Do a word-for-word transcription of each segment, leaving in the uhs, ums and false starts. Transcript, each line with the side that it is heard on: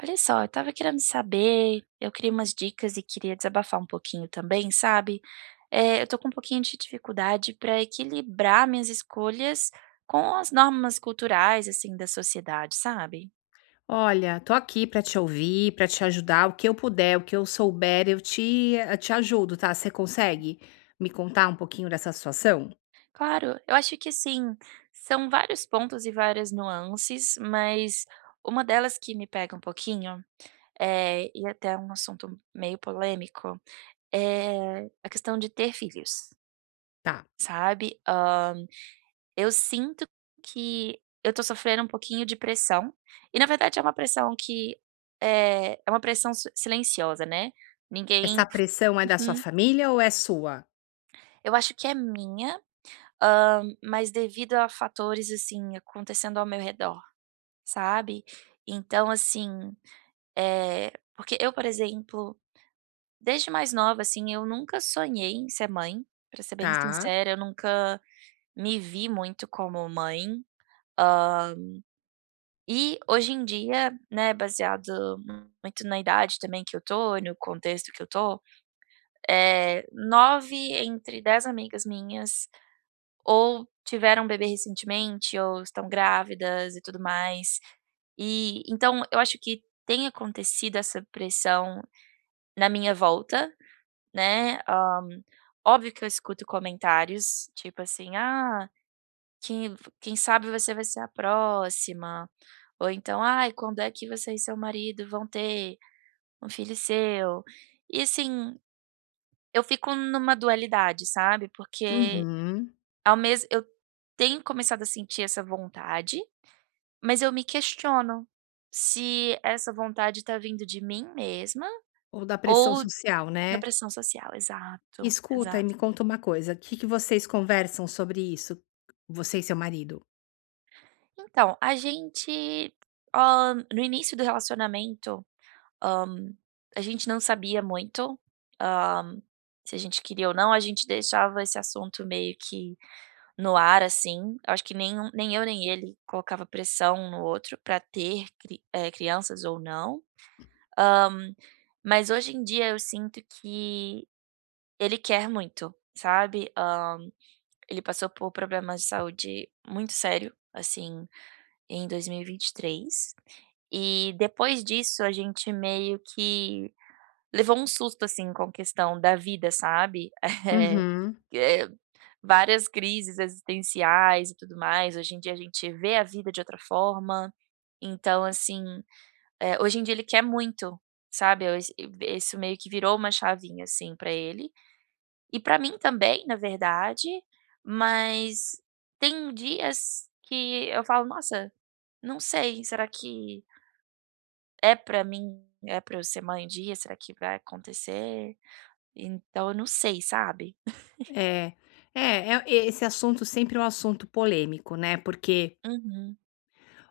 right: Olha só, eu estava querendo saber, eu queria umas dicas e queria desabafar um pouquinho também, sabe? Eh, eu tô com um pouquinho de dificuldade para equilibrar minhas escolhas com as normas culturais, assim, da sociedade, sabe?
left: Olha, tô aqui pra te ouvir, pra te ajudar. O que eu puder, o que eu souber, eu te, eh, te ajudo, tá? Você consegue me contar um pouquinho dessa situação?
right: Claro, eu acho que sim. são vários pontos e várias nuances, mas uma delas que me pega um pouquinho, é, e até é um assunto meio polêmico, é a questão de ter filhos,
left: Tá.
right: sabe? Eu sinto que eu tô sofrendo um pouquinho de pressão, e na verdade é uma pressão que, eh, é uma pressão si silenciosa, né, ninguém.
left: Essa pressão é da sua
right: Uhum.
left: família ou é sua?
right: Eu acho que é minha, hã, mas devido a fatores, assim, acontecendo ao meu redor, sabe. Então assim, eh, porque eu, por exemplo, desde mais nova, assim, eu nunca sonhei em ser mãe, pra ser bem
left: Tá.
right: sincera, eu nunca me vi muito como mãe. E hoje em dia, né, baseado muito na idade também que eu tô, no contexto que eu tô, eh, nove entre dez amigas minhas ou tiveram um bebê recentemente ou estão grávidas e tudo mais. E então eu acho que tem acontecido essa pressão na minha volta, né. Hã, óbvio que eu escuto comentários, tipo assim: "Ah, quem quem sabe você vai ser a próxima", ou então: "Ai, quando é que você e seu marido vão ter um filho seu?". E assim, eu fico numa dualidade, sabe, porque
left: Uhum.
right: ao mesmo eu tenho começado a sentir essa vontade, mas eu me questiono se essa vontade tá vindo de mim mesma
left: Ou da pressão
right: ou
left: social,
right: da
left: né?
right: pressão social. Exato,
left: Escuta e me
right: exato.
left: conta uma coisa. O que que vocês conversam sobre isso? Você e seu marido?
right: Então, a gente, hã, no início do relacionamento, Hã, a gente não sabia muito, hã, se a gente queria ou não, a gente deixava esse assunto meio que no ar, assim. Eu Acho que nem um, nem eu nem ele colocava pressão um no outro para ter cri eh, crianças ou não. Hã, mas hoje em dia eu sinto que ele quer muito, sabe. Hã, ele passou por problemas de saúde muito sério, assim, em dois mil e vinte e três, e vinte e três. E depois disso a gente meio que levou um susto, assim, com a questão da vida, sabe.
left: Uhum.
right: Eh eh, várias crises existenciais e tudo mais, hoje em dia a gente vê a vida de outra forma, então assim, eh, hoje em dia ele quer muito, sabe, eu esse isso meio que virou uma chavinha, assim, pra ele, e pra mim também, na verdade, mas tem dias que eu falo: "Nossa, não sei, será que é pra mim, é pra eu ser mãe um dia, será que vai acontecer?". Então eu não sei, sabe?
left: É. É, é- esse assunto sempre é um assunto polêmico, né? Porque
right: Uhum.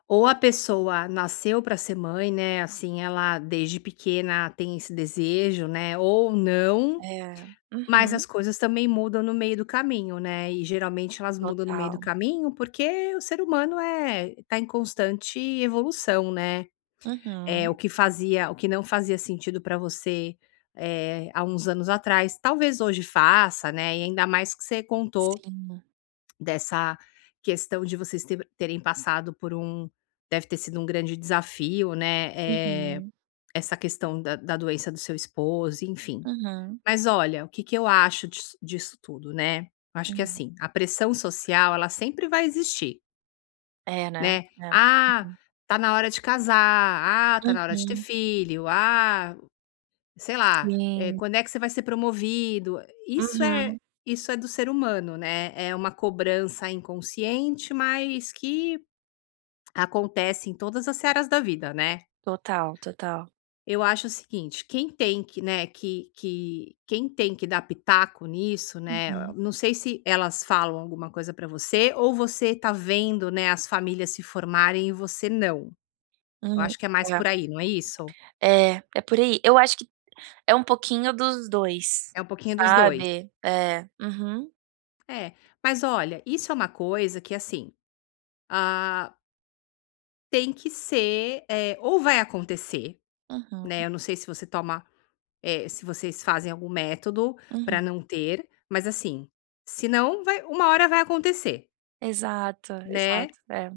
left: ou a pessoa nasceu para ser mãe, né, assim, ela desde pequena tem esse desejo, né, ou não,
right: É.
left: mas as
right: Uhum.
left: coisas também mudam no meio do caminho, né, e geralmente elas mudam no meio do
right: Total.
left: caminho, porque o ser humano é tá em constante evolução, né. É
right: Uhum.
left: o que fazia, o que não fazia sentido para você, eh, há uns anos atrás, talvez hoje faça, né, e ainda mais que você contou.
right: Sim.
left: Dessa questão de vocês ter terem passado por um, deve ter sido um grande desafio, né, eh,
right: Uhum.
left: essa questão da da doença do seu esposo, enfim.
right: Uhum.
left: Mas olha, o que que eu acho dis disso tudo, né, eu acho que
right: Uhum.
left: assim, a pressão social ela sempre vai existir,
right: É, né?
left: né.
right: É.
left: "Ah,
right: Uhum.
left: tá na hora de casar. Ah, tá na hora de ter
right: Uhum.
left: filho. Ah, sei lá, eh,
right: Sim.
left: quando é que você vai ser promovido?" Isso é
right: Uhum.
left: isso é do ser humano, né, é uma cobrança inconsciente, mas que acontece em todas as searas da vida, né.
right: Total, total.
left: Eu acho o seguinte, quem tem que, né, que que quem tem que dar pitaco nisso, né,
right: Uhum.
left: não sei se elas falam alguma coisa para você ou você tá vendo, né, as famílias se formarem e você não. Eu
right: Hum.
left: acho que é mais
right: É.
left: por aí, não é isso?
right: É, é por aí. Eu acho que é um pouquinho dos dois,
left: É um pouquinho dos dois.
right: sabe? É. Uhum.
left: É, mas olha, isso é uma coisa que assim, ah, tem que ser, eh, ou vai acontecer,
right: Uhum.
left: né, eu não sei se você toma, eh, se vocês fazem algum método
right: Uhum.
left: para não ter, mas assim, se não, vai uma hora vai acontecer,
right: Exato,
left: né.
right: exato. É.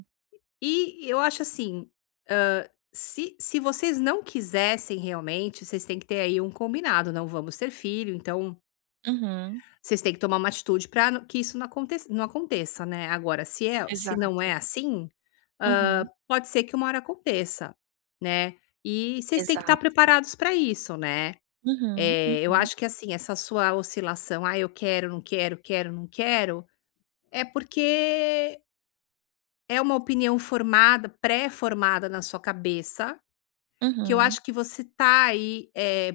left: E eu acho assim, hã, se se vocês não quisessem realmente, vocês têm que ter aí um combinado: "Não vamos ter filho, então
right: Uhum.
left: vocês têm que tomar uma atitude para que isso não aconteça não aconteça", né. Agora se é se não é
right: Exato.
left: assim, hã,
right: Uhum.
left: pode ser que uma hora aconteça, né. E vocês têm que estar
right: Exato.
left: preparados para isso, né.
right: Uhum.
left: Eh, eu
right: Uhum.
left: acho que, assim, essa sua oscilação: "Ah, eu quero, não quero, quero, não quero", é porque é uma opinião formada, pré-formada na sua cabeça, que eu
right: Uhum.
left: acho que você tá aí, eh,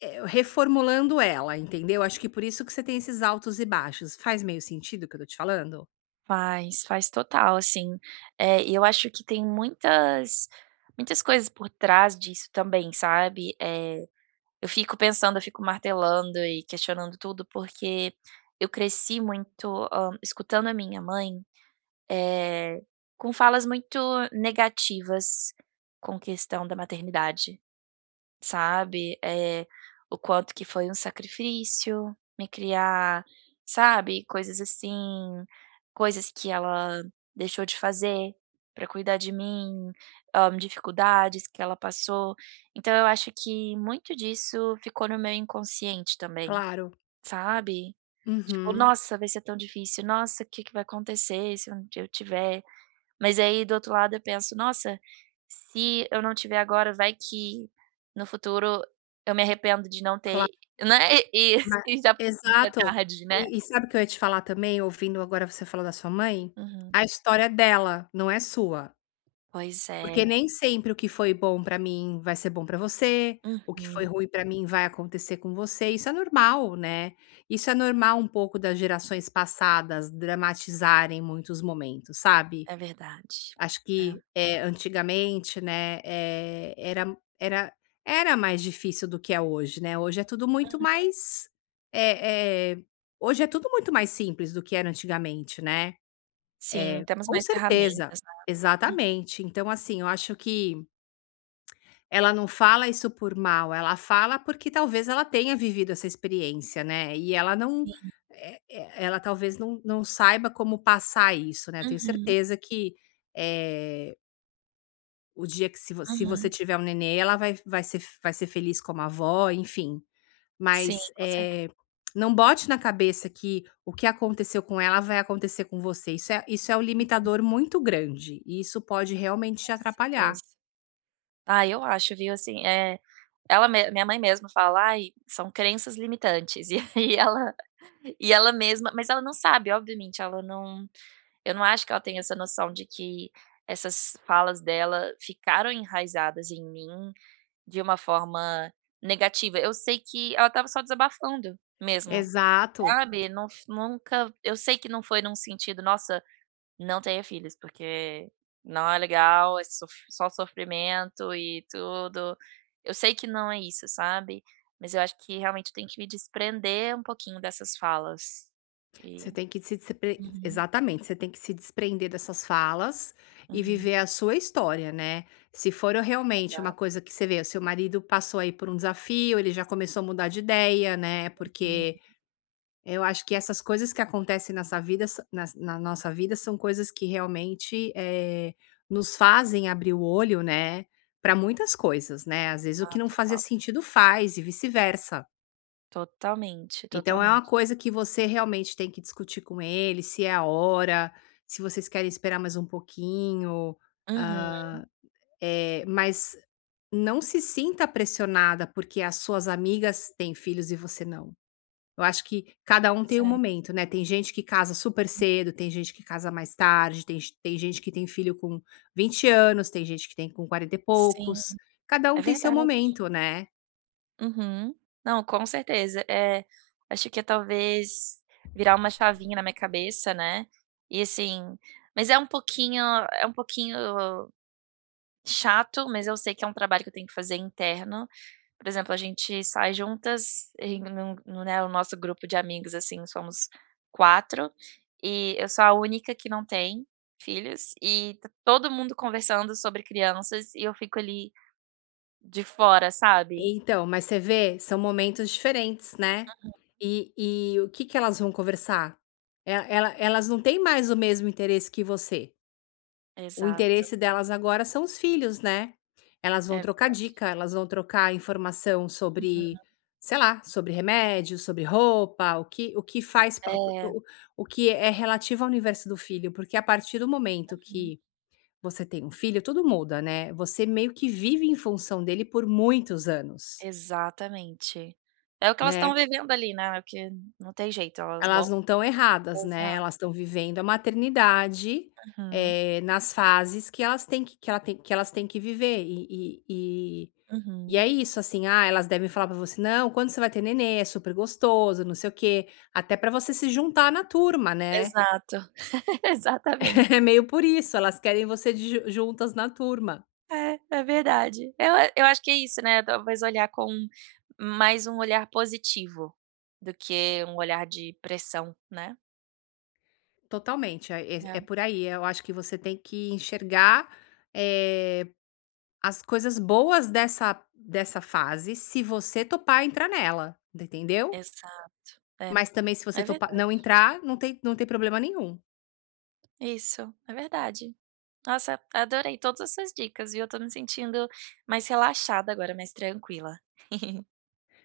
left: é, reformulando ela, entendeu? Acho que por isso que você tem esses altos e baixos. Faz meio sentido o que eu tô te falando?
right: Faz, faz total, assim. É e eu acho que tem muitas muitas coisas por trás disso também, sabe. É eu fico pensando, eu fico martelando e questionando tudo, porque eu cresci muito, hã, escutando a minha mãe, é com falas muito negativas com questão da maternidade. Sabe, eh, o quanto que foi um sacrifício me criar, sabe, coisas assim, coisas que ela deixou de fazer para cuidar de mim, hã, dificuldades que ela passou. Então eu acho que muito disso ficou no meu inconsciente também,
left: Claro.
right: sabe. Tipo:
left: Uhum.
right: "Nossa, vai ser tão difícil. Nossa, o que que vai acontecer se um dia eu tiver?" Mas aí, do outro lado, eu penso: "Nossa, se eu não tiver agora, vai que no futuro eu me arrependo de não ter",
left: Claro.
right: né, e
left: Ma
right: e já muito é
left: Exato.
right: tarde, né.
left: E e sabe o que eu ia te falar também, ouvindo agora você falar da sua mãe?
right: Uhum.
left: A história dela não é sua.
right: Pois é.
left: Porque nem sempre o que foi bom pra mim vai ser bom pra você, o que foi
right: Uhum.
left: ruim pra mim vai acontecer com você. Isso é normal, né. Isso é normal, um pouco das gerações passadas dramatizarem muitos momentos, sabe?
right: É verdade.
left: Acho que,
right: É.
left: é, antigamente, né, eh, era era era mais difícil do que é hoje, né, hoje é tudo muito
right: Uhum.
left: mais, eh eh, hoje é tudo muito mais simples do que era antigamente, né.
right: Sim, temos
left: Com
right: mais
left: certeza.
right: ferramentas, né. Uhum.
left: Exatamente. Então, assim, eu acho que ela não fala isso por mal, ela fala porque talvez ela tenha vivido essa experiência, né, e ela não,
right: Sim.
left: eh eh, ela talvez não não saiba como passar isso, né. Eu tenho
right: Uhum.
left: certeza que, eh o dia que se vo se você
right: Uhum.
left: tiver um nenê, ela vai vai ser vai ser feliz como avó, enfim.
right: Sim,
left: Mas,
right: com certeza,
left: eh, não bote na cabeça que o que aconteceu com ela vai acontecer com você. Isso é isso é um limitador muito grande e isso pode realmente
right: com
left: te atrapalhar.
right: certeza. Ah, eu acho, viu, assim, é ela me minha mãe mesma fala: "Ai, são crenças limitantes", e aí ela e ela mesma, mas ela não sabe, obviamente, ela não eu não acho que ela tenha essa noção de que essas falas dela ficaram enraizadas em mim de uma forma negativa. Eu sei que ela estava só desabafando mesmo,
left: Exato.
right: sabe, não f nunca eu sei que não foi num sentido: "Nossa, não tenha filhos, porque não é legal, é sof só sofrimento e tudo. Eu sei que não é isso, sabe, mas eu acho que realmente tem que me desprender um pouquinho dessas falas.
left: Você
right: E
left: tem que se despre
right: uhum,
left: exatamente, você tem que se desprender dessas falas e
right: uhum.
left: viver a sua história, né. Se for realmente uma
right: Exato.
left: coisa que você vê, o seu marido passou aí por um desafio, ele já começou a mudar de ideia, né,
right: Hum,
left: porque eu acho que essas coisas que acontecem nessa vida s na na nossa vida são coisas que realmente, eh, nos fazem abrir o olho, né, para muitas coisas, né. Às vezes o
right: não,
left: que não fazia
right: total.
left: sentido faz e vice-versa.
right: Totalmente,
left: Então é uma
right: totalmente.
left: coisa que você realmente tem que discutir com ele, se é a hora, se vocês querem esperar mais um pouquinho,
right: Uhum.
left: hã, eh, mas não se sinta pressionada porque as suas amigas têm filhos e você não. Eu acho que cada um
right: Pois
left: tem um
right: é.
left: momento, né, tem gente que casa super cedo, tem gente que casa mais tarde, tem gen tem gente que tem filho com vinte anos, tem gente que tem com quarenta e
right: Sim,
left: poucos, cada
right: é
left: um tem seu
right: verdade.
left: momento, né.
right: Uhum. Não, com certeza. É acho que é talvez virar uma chavinha na minha cabeça, né, e assim mas é um pouquinho é um pouquinho chato, mas eu sei que é um trabalho que eu tenho que fazer interno. Por exemplo, a gente sai juntas em num no, né, o nosso grupo de amigos, assim, somos quatro e eu sou a única que não tem filhos, e tá todo mundo conversando sobre crianças e eu fico ali de fora, sabe.
left: Então, mas você vê, são momentos diferentes, né. E e o que que elas vão conversar? E ela elas não têm mais o mesmo interesse que você. O
right: Exato,
left: interesse delas agora são os filhos, né. Elas
right: é
left: vão trocar
right: verdade.
left: dica, elas vão trocar informação sobre, sei lá, sobre remédio, sobre roupa, o que o que faz pa
right: É,
left: o o que é relativo ao universo do filho, porque a partir do momento
right: uhum,
left: que você tem um filho, tudo muda, né. Você meio que vive em função dele por muitos anos,
right: exatamente. É o que elas estão
left: né.
right: vivendo ali, né, é o que não tem jeito, elas
left: Elas
right: vão
left: não estão erradas, né,
right: exa
left: elas estão vivendo a maternidade,
right: uhum,
left: eh, nas fases que elas têm que que ela tem que elas têm que viver, e e e e é
right: uhum.
left: isso, assim, ah, elas devem falar para você: "Não, quando você vai ter nenê, é super gostoso, não sei o quê", até para você se juntar na turma, né,
right: Exato, exatamente.
left: é meio por isso, elas querem você de ju juntas na turma.
right: É, é verdade. Eu a eu acho que é isso, né, talvez olhar com mais um olhar positivo do que um olhar de pressão, né.
left: Totalmente, é é é por aí, eu acho que você tem que enxergar, eh as coisas boas dessa dessa fase, se você topar entrar nela, entendeu?
right: É, exato, é,
left: Mas também se você
right: é
left: topar não
right: verdade.
left: entrar, não tem não tem problema nenhum.
right: Isso, é verdade. Nossa, adorei todas as suas dicas, viu, eu estou me sentindo mais relaxada agora, mais tranquila.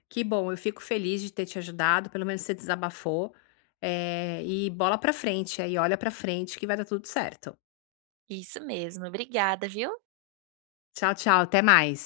left: Que bom, eu fico feliz de ter te ajudado, pelo menos você desabafou, eh, e bola pra frente aí, olha pra frente que vai dar tudo certo.
right: Isso mesmo, obrigada, viu?
left: Tchau, tchau, até mais.